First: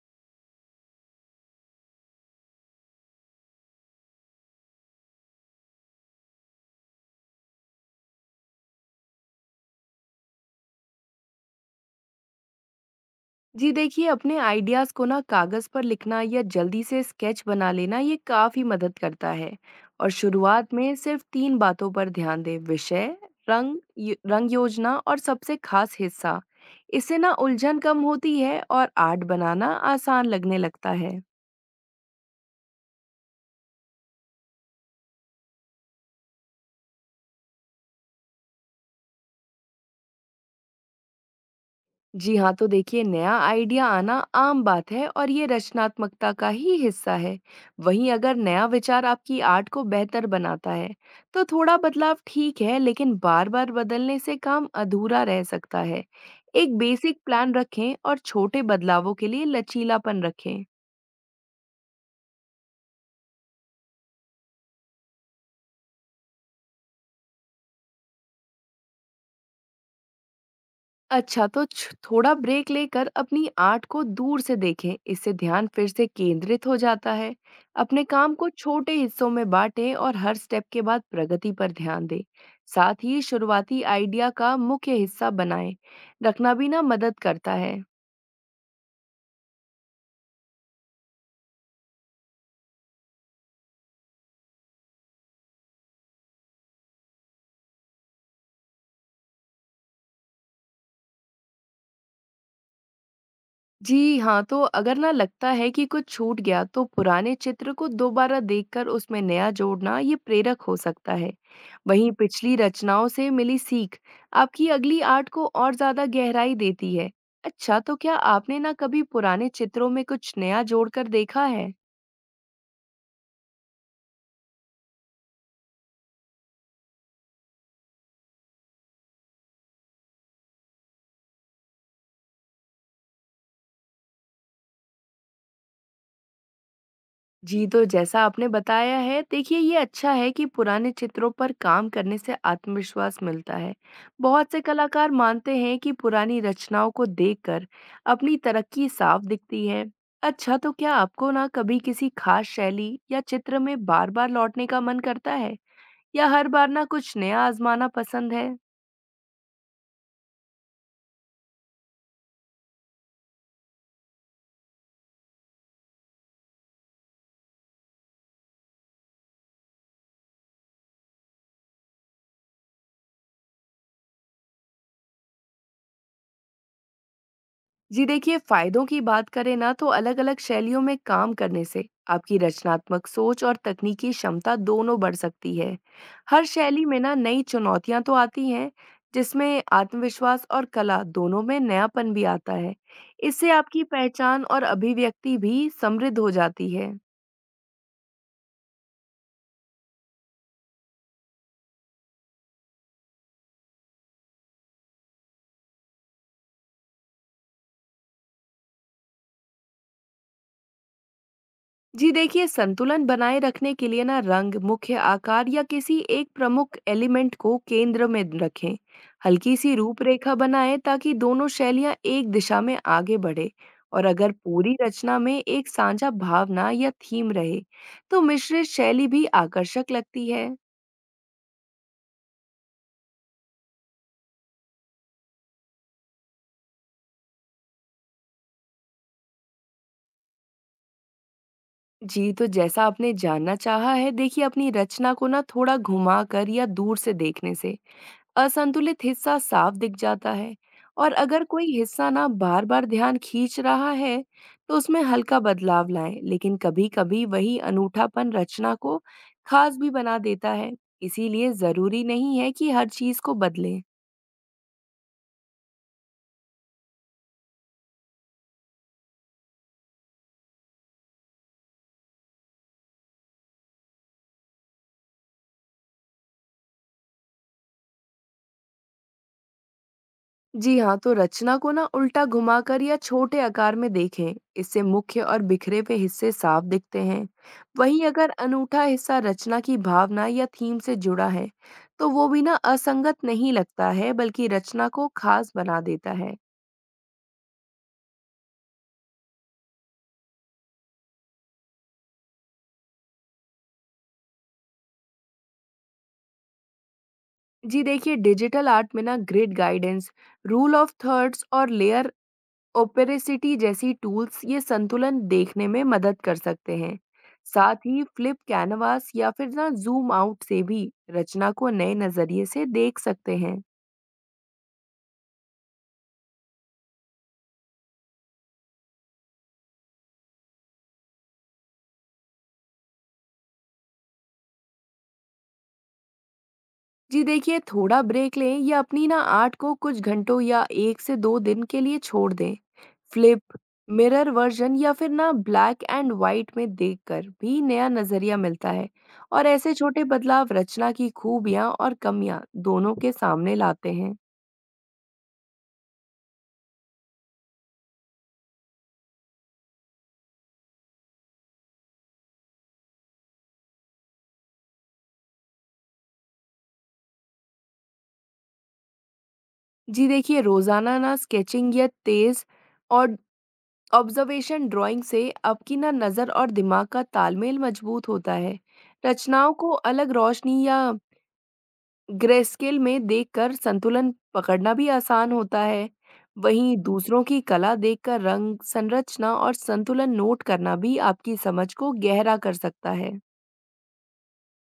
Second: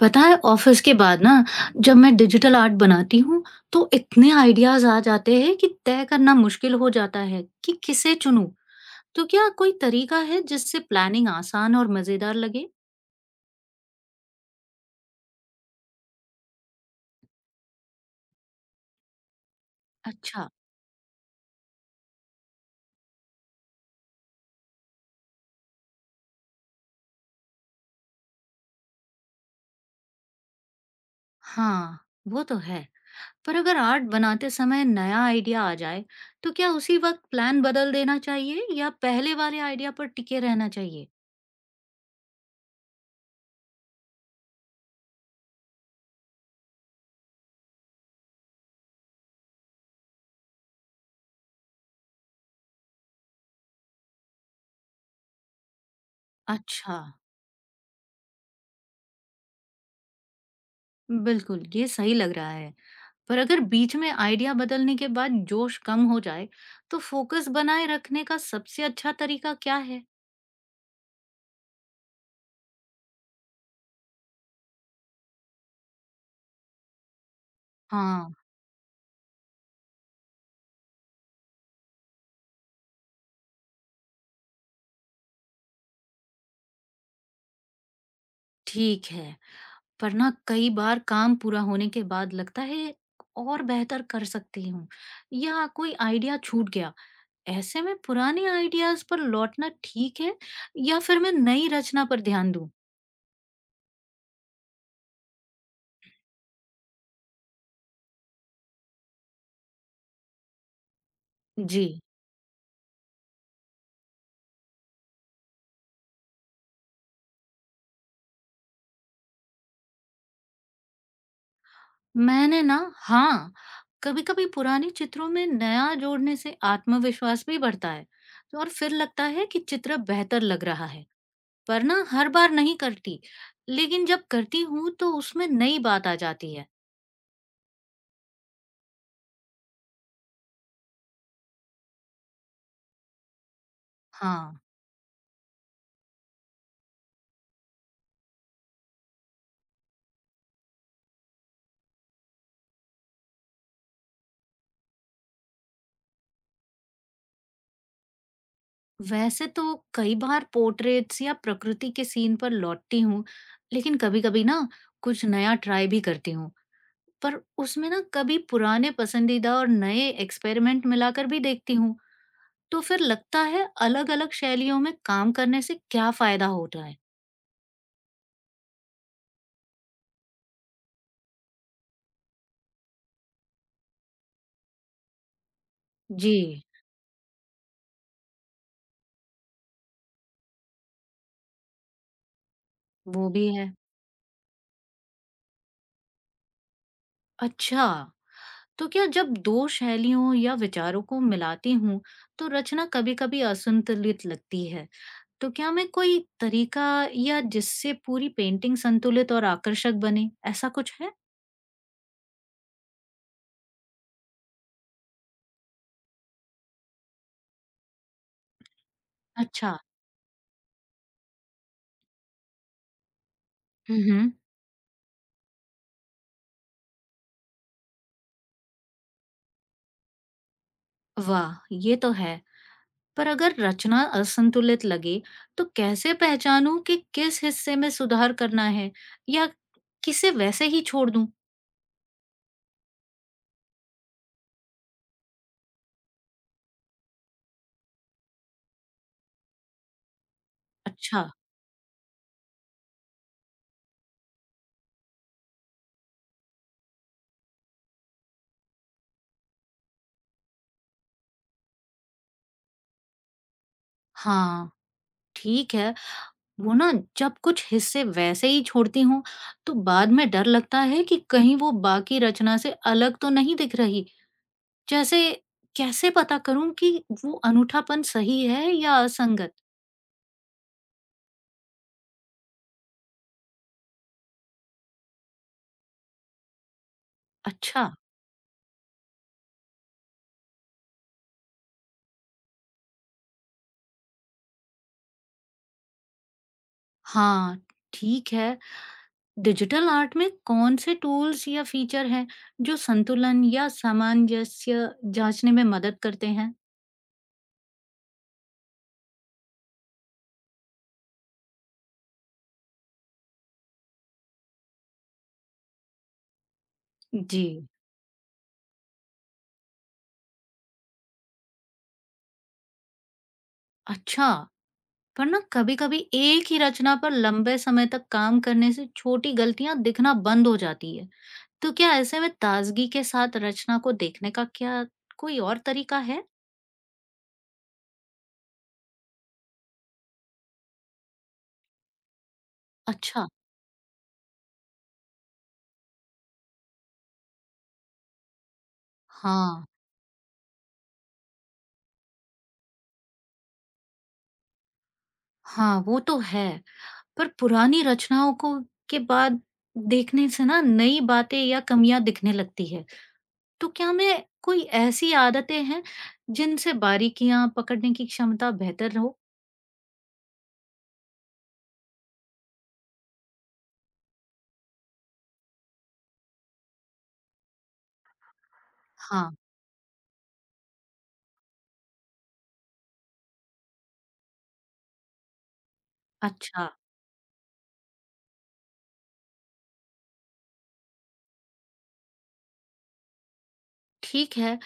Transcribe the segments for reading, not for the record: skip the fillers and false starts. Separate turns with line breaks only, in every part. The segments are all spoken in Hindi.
पता है ऑफिस के बाद ना, जब मैं डिजिटल आर्ट बनाती हूँ तो इतने आइडियाज आ जाते हैं कि तय करना मुश्किल हो जाता है कि किसे चुनूं। तो क्या कोई तरीका है जिससे प्लानिंग आसान और मजेदार लगे?
जी देखिए, अपने आइडियाज़ को ना कागज़ पर लिखना या जल्दी से स्केच बना लेना ये काफ़ी मदद करता है। और
अच्छा।
शुरुआत में सिर्फ 3 बातों पर ध्यान दें, विषय, रंग योजना और सबसे खास हिस्सा। इससे ना उलझन कम होती है और आर्ट बनाना आसान लगने लगता है।
हाँ, वो तो है। पर अगर आर्ट बनाते समय नया आइडिया आ जाए तो क्या उसी वक्त प्लान बदल देना चाहिए या पहले वाले आइडिया पर टिके रहना चाहिए?
जी हाँ, तो देखिए नया आइडिया आना आम बात है और ये रचनात्मकता का ही हिस्सा है। वहीं अगर नया विचार आपकी आर्ट को बेहतर बनाता है, तो थोड़ा बदलाव ठीक है, लेकिन बार-बार बदलने से काम अधूरा रह सकता है। एक
अच्छा।
बेसिक प्लान रखें और छोटे बदलावों के लिए लचीलापन रखें।
बिल्कुल, ये सही लग रहा है। पर अगर बीच में आइडिया बदलने के बाद जोश कम हो जाए तो फोकस बनाए रखने का सबसे अच्छा तरीका क्या है?
अच्छा तो थोड़ा ब्रेक लेकर अपनी आर्ट को दूर से देखें। इससे ध्यान फिर से केंद्रित हो जाता है। अपने
हाँ।
काम को छोटे हिस्सों में बांटें और हर स्टेप के बाद प्रगति पर ध्यान दें। साथ ही शुरुआती आइडिया का मुख्य हिस्सा बनाएं रखना भी ना मदद करता है।
ठीक है। पर ना, कई बार काम पूरा होने के बाद लगता है और बेहतर कर सकती हूँ, या कोई आइडिया छूट गया। ऐसे में पुराने आइडियाज पर लौटना ठीक है या फिर मैं नई रचना पर ध्यान दूं?
जी हाँ, तो अगर ना लगता है कि कुछ छूट गया तो पुराने चित्र को दोबारा देखकर उसमें नया जोड़ना ये प्रेरक हो सकता है।
जी।
वहीं पिछली रचनाओं से मिली सीख आपकी अगली आर्ट को और ज्यादा गहराई देती है। अच्छा, तो क्या आपने ना कभी पुराने चित्रों में कुछ नया जोड़कर देखा है?
मैंने ना, हाँ, कभी-कभी पुराने चित्रों में नया जोड़ने से आत्मविश्वास भी बढ़ता है। तो और फिर लगता है कि चित्र बेहतर लग रहा है। पर ना, हर बार नहीं करती, लेकिन जब करती हूँ तो उसमें नई बात आ जाती है।
जी, तो जैसा आपने बताया है, देखिए ये अच्छा है कि पुराने चित्रों पर काम करने से आत्मविश्वास मिलता है। बहुत
हाँ।
से कलाकार मानते हैं कि पुरानी रचनाओं को देखकर अपनी तरक्की साफ दिखती है। अच्छा, तो क्या आपको ना कभी किसी खास शैली या चित्र में बार-बार लौटने का मन करता है? या हर बार ना कुछ नया आजमाना पसंद है?
वैसे तो कई बार पोर्ट्रेट्स या प्रकृति के सीन पर लौटती हूँ, लेकिन कभी-कभी ना कुछ नया ट्राई भी करती हूँ। पर उसमें ना, कभी पुराने पसंदीदा और नए एक्सपेरिमेंट मिलाकर भी देखती हूँ। तो फिर लगता है अलग-अलग शैलियों में काम करने से क्या फ़ायदा होता है?
जी देखिए, फायदों की बात करें ना तो अलग-अलग शैलियों में काम करने से आपकी रचनात्मक सोच और तकनीकी क्षमता दोनों बढ़ सकती है।
जी,
हर शैली में ना नई चुनौतियां तो आती हैं, जिसमें आत्मविश्वास और कला दोनों में नयापन भी आता है।
वो भी
इससे
है।
आपकी पहचान और अभिव्यक्ति भी समृद्ध हो जाती है।
अच्छा, तो क्या जब 2 शैलियों या विचारों को मिलाती हूँ, तो रचना कभी-कभी असंतुलित लगती है। तो क्या मैं कोई तरीका या जिससे पूरी पेंटिंग संतुलित और आकर्षक बने, ऐसा कुछ है?
जी देखिए, संतुलन बनाए रखने के लिए ना रंग, मुख्य आकार या किसी एक प्रमुख एलिमेंट को केंद्र में रखें। हल्की सी
अच्छा।
रूपरेखा बनाएं ताकि दोनों शैलियां एक दिशा में आगे बढ़े।
हुँ,
और
हुँ।
अगर पूरी रचना में एक साझा भावना या थीम रहे तो मिश्रित शैली भी आकर्षक लगती है।
वाह! ये तो है। पर अगर रचना असंतुलित लगे तो कैसे पहचानूं कि किस हिस्से में सुधार करना है, या किसे वैसे ही छोड़ दूं?
जी तो जैसा आपने जानना चाहा है, देखिए अपनी रचना को ना थोड़ा घुमा कर या दूर से देखने से असंतुलित हिस्सा साफ दिख जाता है। और
अच्छा।
अगर कोई हिस्सा ना बार बार ध्यान खींच रहा है तो उसमें हल्का बदलाव लाएं, लेकिन कभी कभी वही अनूठापन रचना को खास भी बना देता है। इसीलिए जरूरी नहीं है कि हर चीज को बदलें।
हाँ। ठीक है। वो ना, जब कुछ हिस्से वैसे ही छोड़ती हूँ तो बाद में डर लगता है कि कहीं वो बाकी रचना से अलग तो नहीं दिख रही। जैसे, कैसे पता करूं कि वो अनूठापन सही है या असंगत?
जी हाँ, तो रचना को ना उल्टा घुमाकर या छोटे आकार में देखें, इससे मुख्य और बिखरे हुए हिस्से साफ दिखते हैं।
अच्छा।
वहीं अगर अनूठा हिस्सा रचना की भावना या थीम से जुड़ा है, तो वो भी ना असंगत नहीं लगता है, बल्कि रचना को खास बना देता है।
हाँ। ठीक है। डिजिटल आर्ट में कौन से टूल्स या फीचर हैं जो संतुलन या सामंजस्य जांचने में मदद करते हैं?
जी देखिए, डिजिटल आर्ट में ना grid guidance, rule of thirds और लेयर ओपेरेसिटी जैसी टूल्स ये संतुलन देखने में मदद कर सकते हैं।
जी।
साथ ही फ्लिप कैनवास या फिर ना जूम आउट से भी रचना को नए नजरिए से देख सकते हैं।
अच्छा। पर ना, कभी कभी एक ही रचना पर लंबे समय तक काम करने से छोटी गलतियां दिखना बंद हो जाती है। तो क्या ऐसे में ताजगी के साथ रचना को देखने का, क्या कोई और तरीका है?
जी देखिए, थोड़ा ब्रेक लें या अपनी ना आर्ट को कुछ घंटों या 1 से 2 दिन के लिए छोड़ दें।
अच्छा।
फ्लिप मिरर वर्जन या फिर ना ब्लैक एंड वाइट में देखकर भी नया नजरिया मिलता है। और
हाँ।
ऐसे छोटे बदलाव रचना की खूबियां और कमियां दोनों के सामने लाते हैं।
हाँ, वो तो है। पर पुरानी रचनाओं को के बाद देखने से ना नई बातें या कमियां दिखने लगती है। तो क्या मैं कोई ऐसी आदतें हैं जिनसे बारीकियां पकड़ने की क्षमता बेहतर हो?
जी देखिए, रोज़ाना ना स्केचिंग या तेज़ और ऑब्ज़र्वेशन ड्राइंग से आपकी ना नज़र और दिमाग का तालमेल मज़बूत होता है।
हाँ।
रचनाओं को अलग रोशनी या ग्रेस्केल में देखकर संतुलन पकड़ना भी आसान होता है।
अच्छा,
वहीं दूसरों की कला देखकर रंग, संरचना और संतुलन नोट करना भी आपकी समझ को गहरा कर सकता है।
ठीक है।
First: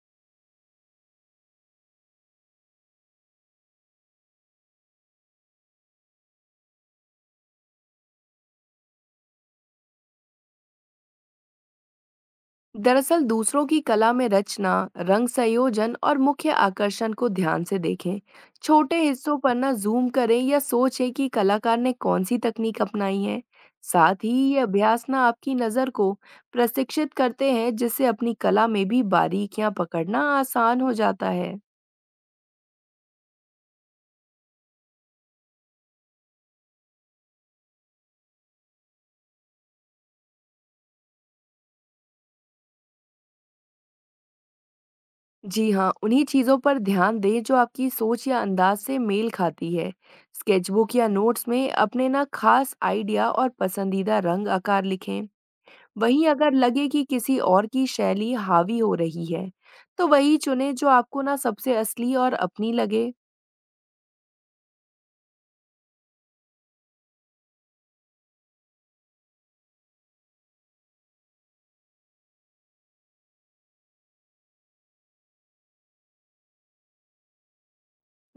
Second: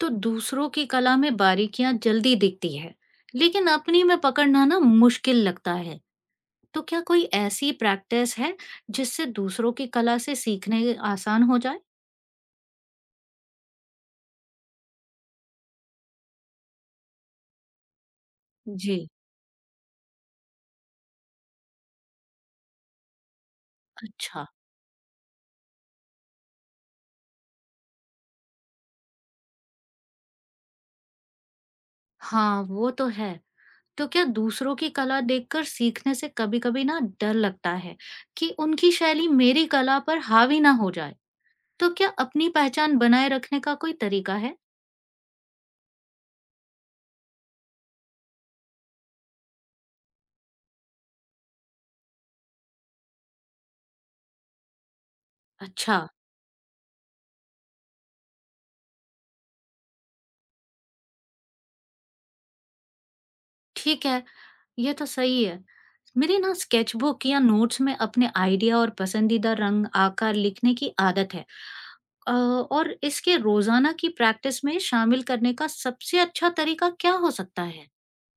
तो दूसरों की कला में बारीकियां जल्दी दिखती है, लेकिन अपनी में पकड़ना ना मुश्किल लगता है। तो क्या कोई ऐसी प्रैक्टिस है जिससे दूसरों की कला से सीखने आसान हो जाए?
दरअसल दूसरों की कला में रचना, रंग संयोजन और मुख्य आकर्षण को ध्यान से देखें।
जी।
छोटे हिस्सों पर ना जूम करें या सोचें कि कलाकार ने कौन सी तकनीक अपनाई है। साथ ही
अच्छा,
ये अभ्यास ना आपकी नज़र को प्रशिक्षित करते हैं, जिससे अपनी कला में भी बारीकियां पकड़ना आसान हो जाता है।
हाँ, वो तो है। तो क्या दूसरों की कला देखकर सीखने से कभी-कभी ना डर लगता है कि उनकी शैली मेरी कला पर हावी ना हो जाए? तो क्या अपनी पहचान बनाए रखने का कोई तरीका है?
जी हाँ, उन्हीं चीज़ों पर ध्यान दें जो आपकी सोच या अंदाज से मेल खाती है। स्केचबुक या नोट्स में अपने ना खास आइडिया और पसंदीदा रंग आकार लिखें।
अच्छा,
वहीं अगर लगे कि किसी और की शैली हावी हो रही है, तो वही चुने जो आपको ना सबसे असली और अपनी लगे।
ठीक है। ये तो सही है। मेरी ना स्केचबुक या नोट्स में अपने आइडिया और पसंदीदा रंग, आकार लिखने की आदत है। और इसके रोज़ाना की प्रैक्टिस में शामिल करने का सबसे अच्छा तरीका क्या हो सकता है?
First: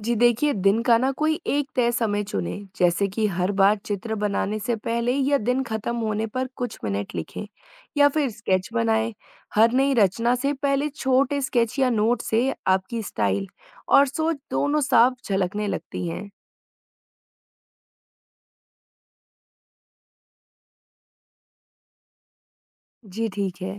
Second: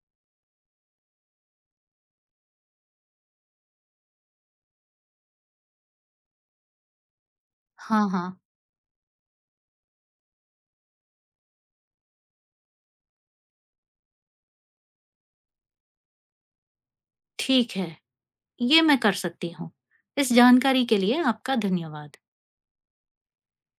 जी देखिए, दिन का ना कोई एक तय समय चुने, जैसे कि हर बार चित्र बनाने से पहले या दिन खत्म होने पर कुछ मिनट लिखें या
हाँ,
फिर
हाँ।
स्केच बनाएं। हर नई रचना से पहले छोटे स्केच या नोट से आपकी स्टाइल और सोच दोनों साफ झलकने लगती हैं।
ठीक है, ये मैं कर सकती हूँ। इस जानकारी के लिए आपका धन्यवाद।
जी ठीक है।